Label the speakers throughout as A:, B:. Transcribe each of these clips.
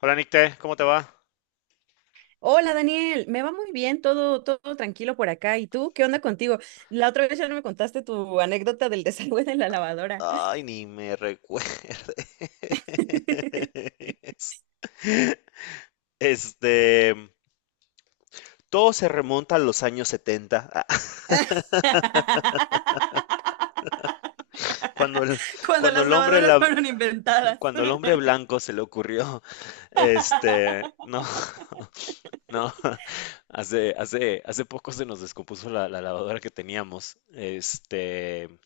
A: Hola Nicte, ¿cómo te va?
B: Hola Daniel, me va muy bien, todo tranquilo por acá. ¿Y tú qué onda contigo? La otra vez ya no me contaste tu anécdota del desagüe de la lavadora.
A: Ay, ni me recuerdes. Este, todo se remonta a los años 70, cuando el,
B: Cuando
A: cuando
B: las
A: el hombre,
B: lavadoras fueron inventadas.
A: cuando el hombre blanco se le ocurrió, este, no, no, Hace poco se nos descompuso la lavadora que teníamos,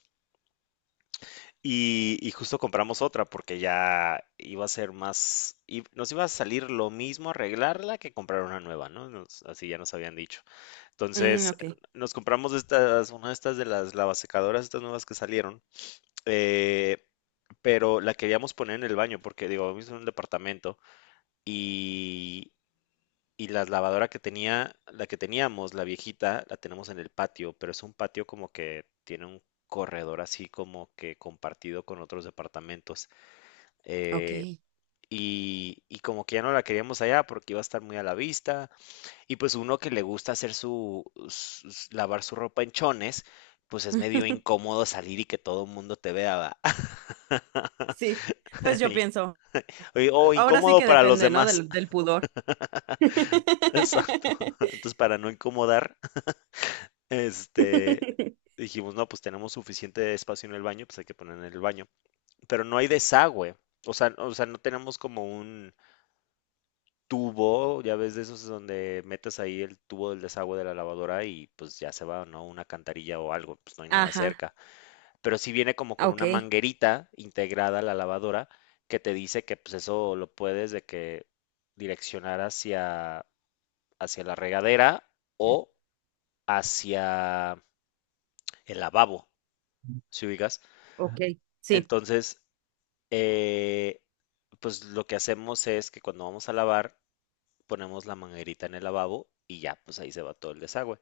A: y justo compramos otra porque ya iba a ser más, y nos iba a salir lo mismo arreglarla que comprar una nueva, ¿no? Nos- así ya nos habían dicho.
B: Mm,
A: Entonces,
B: ok,
A: nos compramos estas, una de estas de las lavasecadoras, estas nuevas que salieron, eh, pero la queríamos poner en el baño porque, digo, vivimos en un departamento y, y la lavadora que tenía, la que teníamos, la viejita, la tenemos en el patio, pero es un patio como que tiene un corredor así como que compartido con otros departamentos
B: ok.
A: eh, y y, como que ya no la queríamos allá porque iba a estar muy a la vista. Y pues uno que le gusta hacer sus- lavar su ropa en chones, pues es medio incómodo salir y que todo el mundo te vea. ¿Va?
B: Sí, pues yo
A: Y-
B: pienso,
A: O
B: ahora sí
A: incómodo
B: que
A: para los
B: depende, ¿no?
A: demás.
B: Del pudor.
A: Exacto. Entonces, para no incomodar, este, dijimos, no, pues tenemos suficiente espacio en el baño, pues hay que poner en el baño. Pero no hay desagüe. O sea, no tenemos como un tubo, ya ves de esos donde metes ahí el tubo del desagüe de la lavadora y pues ya se va, ¿no? Una cantarilla o algo, pues no hay nada
B: Ajá,
A: cerca. Pero sí viene como con una
B: ok,
A: manguerita integrada a la lavadora que te dice que pues eso lo puedes de que direccionar hacia, hacia la regadera o hacia el lavabo, si ubicas.
B: ok. Sí.
A: Entonces, eh, pues lo que hacemos es que cuando vamos a lavar, ponemos la manguerita en el lavabo y ya, pues ahí se va todo el desagüe.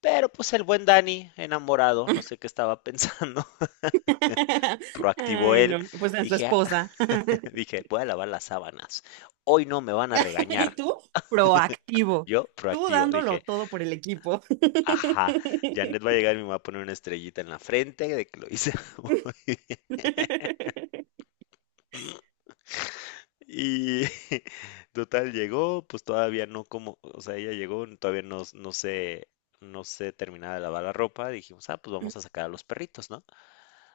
A: Pero pues el buen Dani, enamorado, no sé qué estaba pensando. Proactivo
B: Ay,
A: él,
B: no, pues en su
A: dije, "Ah",
B: esposa.
A: dije, voy a lavar las sábanas. Hoy no me van a
B: ¿Y
A: regañar.
B: tú? Proactivo.
A: Yo,
B: Tú
A: proactivo, dije,
B: dándolo todo por el equipo.
A: ajá, Janet va a llegar y me va a poner una estrellita en la frente de que lo hice muy bien". Y total llegó, pues todavía no como, o sea, ella llegó, todavía no, no se, no se terminaba de lavar la ropa. Dijimos, ah, pues vamos a sacar a los perritos, ¿no?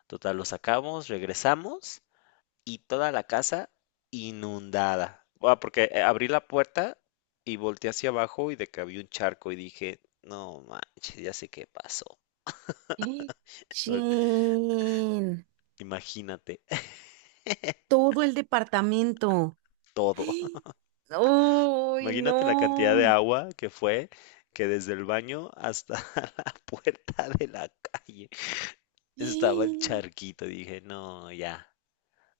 A: Total, los sacamos, regresamos y toda la casa inundada. Ah, porque abrí la puerta y volteé hacia abajo y de que había un charco y dije, no manches, ya sé qué pasó.
B: Chin,
A: Imagínate
B: todo el departamento.
A: todo.
B: ¡Ay,
A: Imagínate la cantidad de
B: no!
A: agua que fue, que desde el baño hasta la puerta de la calle estaba el
B: ¡Ay!
A: charquito. Dije, no, ya,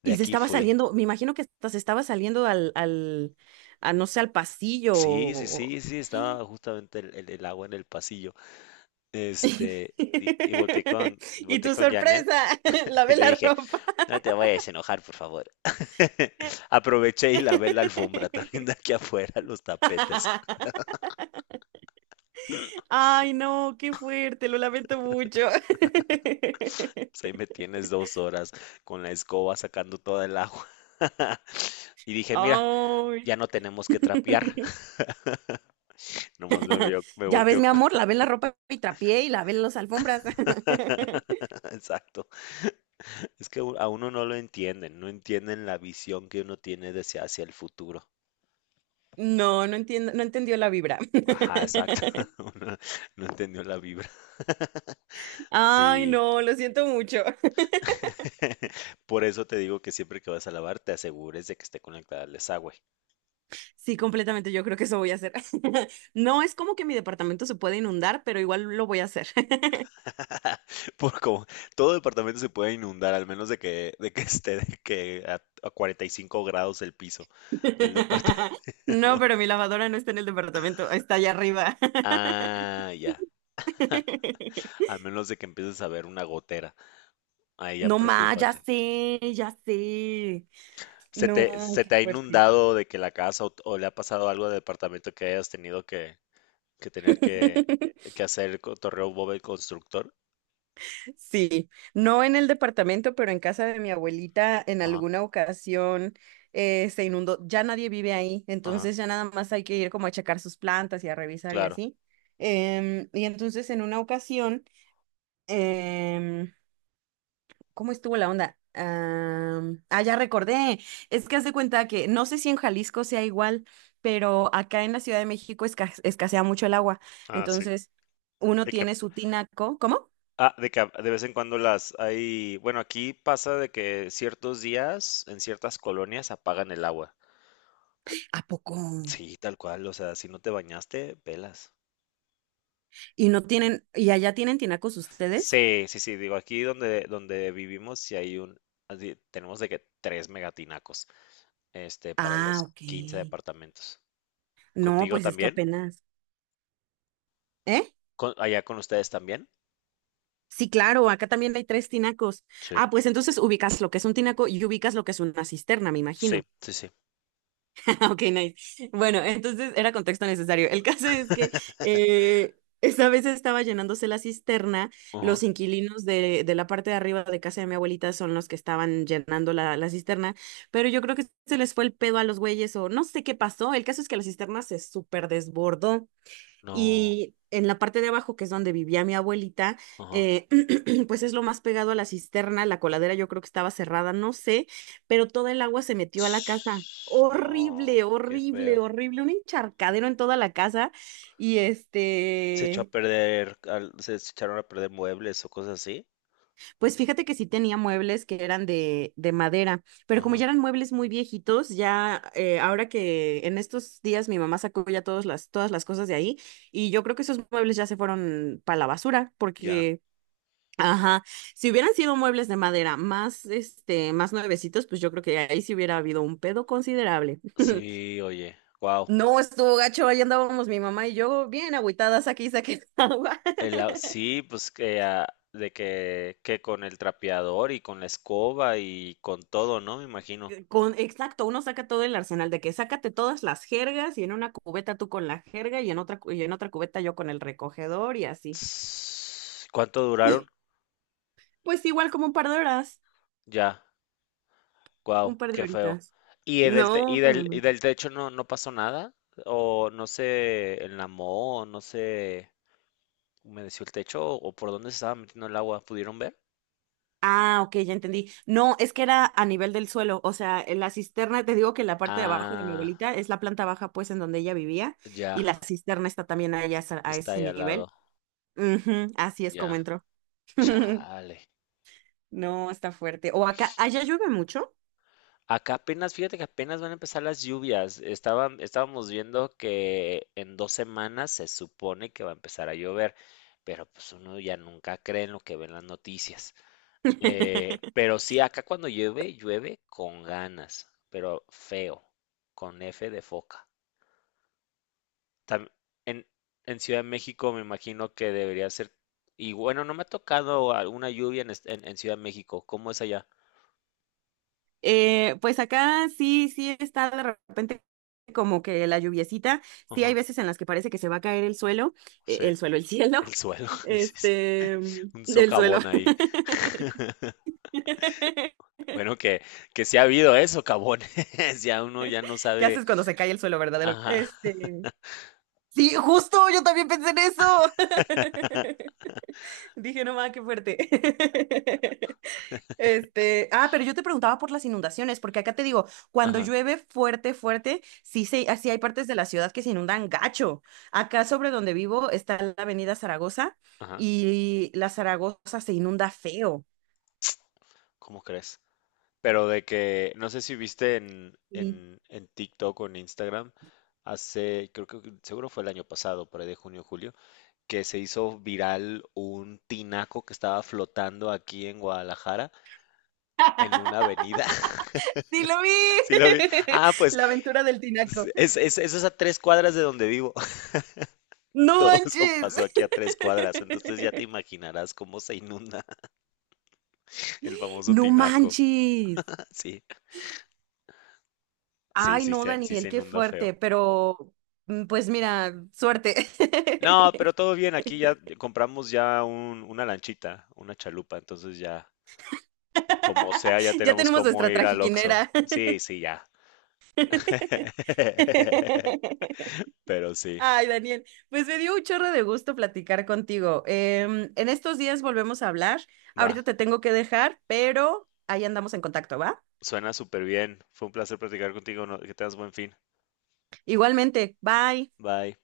A: de
B: Y se
A: aquí
B: estaba
A: fui.
B: saliendo, me imagino que hasta se estaba saliendo a, no sé, al pasillo.
A: Sí, sí, sí, sí, estaba justamente el agua en el pasillo. Y
B: Y
A: volteé
B: tu
A: con Janet.
B: sorpresa,
A: Y
B: lavé
A: le
B: la
A: dije,
B: ropa.
A: no te vayas a enojar, por favor. Aproveché y lavé la alfombra también de aquí afuera, los tapetes.
B: Ay, no, qué fuerte, lo lamento mucho.
A: Pues ahí me tienes dos horas con la escoba sacando toda el agua. Y dije, mira,
B: Ay.
A: ya no tenemos que trapear. Nomás me vio, me
B: Ya ves,
A: volteó.
B: mi amor, lavé la ropa y trapié y lavé las alfombras.
A: Exacto. Es que a uno no lo entienden, no entienden la visión que uno tiene de hacia el futuro.
B: No, no entiendo, no entendió la vibra.
A: Ajá, exacto. Uno no entendió la vibra.
B: Ay,
A: Sí.
B: no, lo siento mucho.
A: Por eso te digo que siempre que vas a lavar, te asegures de que esté conectada al desagüe.
B: Sí, completamente, yo creo que eso voy a hacer. No es como que mi departamento se puede inundar, pero igual lo voy a hacer.
A: Por como todo departamento se puede inundar, al menos de que esté de que a 45 grados el piso del departamento.
B: No, pero mi lavadora no está en el departamento, está allá arriba.
A: Ah, ya. Al menos de que empieces a ver una gotera. Ahí ya
B: No más, ya
A: preocúpate.
B: sé, ya sé.
A: ¿
B: No,
A: se
B: qué
A: te ha
B: fuerte.
A: inundado de que la casa o le ha pasado algo al departamento que hayas tenido que tener que hacer el torreo Bob el constructor?
B: Sí, no en el departamento, pero en casa de mi abuelita en
A: Ajá,
B: alguna ocasión se inundó. Ya nadie vive ahí,
A: ajá,
B: entonces ya nada más hay que ir como a checar sus plantas y a revisar y
A: claro.
B: así. Y entonces en una ocasión, em, ¿Cómo estuvo la onda? Ya recordé. Es que haz de cuenta que no sé si en Jalisco sea igual, pero acá en la Ciudad de México escasea mucho el agua.
A: Ah, sí.
B: Entonces, uno
A: De que
B: tiene su tinaco. ¿Cómo?
A: ah, de que a- de vez en cuando las hay, bueno, aquí pasa de que ciertos días en ciertas colonias apagan el agua.
B: ¿A poco?
A: Sí, tal cual, o sea, si no te bañaste, pelas.
B: Y no tienen, ¿y allá tienen tinacos ustedes?
A: Sí, sí, sí, digo, aquí donde vivimos, si hay un, así, tenemos de que tres megatinacos, para
B: Ah,
A: los
B: ok.
A: quince departamentos.
B: No,
A: ¿Contigo
B: pues es que
A: también?
B: apenas. ¿Eh?
A: ¿Con- allá con ustedes también?
B: Sí, claro, acá también hay tres tinacos.
A: Sí,
B: Ah, pues entonces ubicas lo que es un tinaco y ubicas lo que es una cisterna, me
A: sí,
B: imagino.
A: sí, sí.
B: Ah, ok, nice. Bueno, entonces era contexto necesario. El caso es que eh, esa vez estaba llenándose la cisterna.
A: Ajá.
B: Los inquilinos de la parte de arriba de casa de mi abuelita son los que estaban llenando la cisterna, pero yo creo que se les fue el pedo a los güeyes o no sé qué pasó. El caso es que la cisterna se súper desbordó
A: No,
B: y en la parte de abajo, que es donde vivía mi abuelita,
A: ajá.
B: eh, pues es lo más pegado a la cisterna, la coladera yo creo que estaba cerrada, no sé, pero toda el agua se metió a la casa.
A: Ts- No,
B: Horrible,
A: qué feo.
B: horrible, horrible, un encharcadero en toda la casa. Y
A: Se echó a perder, al- se echaron a perder muebles o cosas así.
B: pues fíjate que sí tenía muebles que eran de madera, pero como
A: Ajá,
B: ya eran muebles muy viejitos, ya ahora que en estos días mi mamá sacó ya todas las cosas de ahí, y yo creo que esos muebles ya se fueron para la basura,
A: ya.
B: porque ajá, si hubieran sido muebles de madera más, más nuevecitos, pues yo creo que ahí sí hubiera habido un pedo considerable.
A: Sí, oye, wow.
B: No, estuvo gacho, ahí andábamos mi mamá y yo bien agüitadas aquí, saqué agua.
A: Sí, pues que ah, de que con el trapeador y con la escoba y con todo, ¿no? Me imagino.
B: Con, exacto, uno saca todo el arsenal de que sácate todas las jergas y en una cubeta tú con la jerga y en otra, y en otra cubeta yo con el recogedor y así.
A: Ss, ¿cuánto duraron?
B: Pues igual como un par de horas,
A: Ya,
B: un
A: wow,
B: par de
A: qué feo.
B: horitas.
A: ¿Y el del te-
B: No, no,
A: y
B: no.
A: del techo no, no pasó nada? ¿O no se enlamó? ¿O no se humedeció el techo? ¿O por dónde se estaba metiendo el agua? ¿Pudieron ver?
B: Ah, ok, ya entendí. No, es que era a nivel del suelo, o sea, en la cisterna, te digo que la parte de abajo de mi
A: Ah,
B: abuelita es la planta baja, pues, en donde ella vivía, y
A: ya.
B: la cisterna está también a, a
A: Está
B: ese
A: ahí al
B: nivel.
A: lado.
B: Ujú, así es como
A: Ya.
B: entró.
A: Chale.
B: No, está fuerte. O acá, allá llueve mucho.
A: Acá apenas, fíjate que apenas van a empezar las lluvias. Estábamos viendo que en dos semanas se supone que va a empezar a llover, pero pues uno ya nunca cree en lo que ven las noticias. Pero sí, acá cuando llueve, llueve con ganas, pero feo, con F de foca. Tam- en, en Ciudad de México me imagino que debería ser, y bueno, no me ha tocado alguna lluvia en, est- en Ciudad de México. ¿Cómo es allá?
B: Pues acá sí, sí está de repente como que la lluviecita. Sí hay veces en las que parece que se va a caer el suelo,
A: Sí,
B: el suelo, el cielo,
A: el suelo, dices,
B: este,
A: un
B: del suelo.
A: socavón ahí. Bueno, que sí ha habido eso, socavones, ya uno ya no
B: ¿Qué
A: sabe,
B: haces cuando se cae el suelo, verdad?
A: ajá,
B: Sí, justo, yo también pensé en eso. Dije, no mames, qué fuerte. Pero yo te preguntaba por las inundaciones, porque acá te digo, cuando
A: ajá,
B: llueve fuerte, fuerte, sí, se, así hay partes de la ciudad que se inundan gacho. Acá sobre donde vivo está la avenida Zaragoza
A: ajá,
B: y la Zaragoza se inunda feo.
A: ¿cómo crees? Pero de que, no sé si viste en,
B: Sí,
A: en TikTok o en Instagram, hace, creo que seguro fue el año pasado, por ahí de junio, julio, que se hizo viral un tinaco que estaba flotando aquí en Guadalajara, en una avenida.
B: sí lo vi.
A: ¿Sí lo vi? Ah, pues
B: La aventura del tinaco.
A: es, es a tres cuadras de donde vivo.
B: No
A: Todo eso pasó
B: manches.
A: aquí a tres cuadras, entonces ya te imaginarás cómo se inunda el famoso
B: No
A: tinaco.
B: manches.
A: Sí,
B: Ay,
A: sí,
B: no,
A: se- sí
B: Daniel,
A: se
B: qué
A: inunda
B: fuerte,
A: feo.
B: pero pues mira, suerte.
A: No, pero todo bien, aquí ya compramos ya un- una lanchita, una chalupa, entonces ya, como sea, ya
B: Ya
A: tenemos
B: tenemos
A: cómo
B: nuestra
A: ir al Oxxo.
B: trajinera.
A: Sí, sí, ya. Pero sí,
B: Ay, Daniel, pues me dio un chorro de gusto platicar contigo. En estos días volvemos a hablar.
A: va,
B: Ahorita te tengo que dejar, pero ahí andamos en contacto, ¿va?
A: suena súper bien. Fue un placer platicar contigo, no- que tengas buen fin.
B: Igualmente, bye.
A: Bye.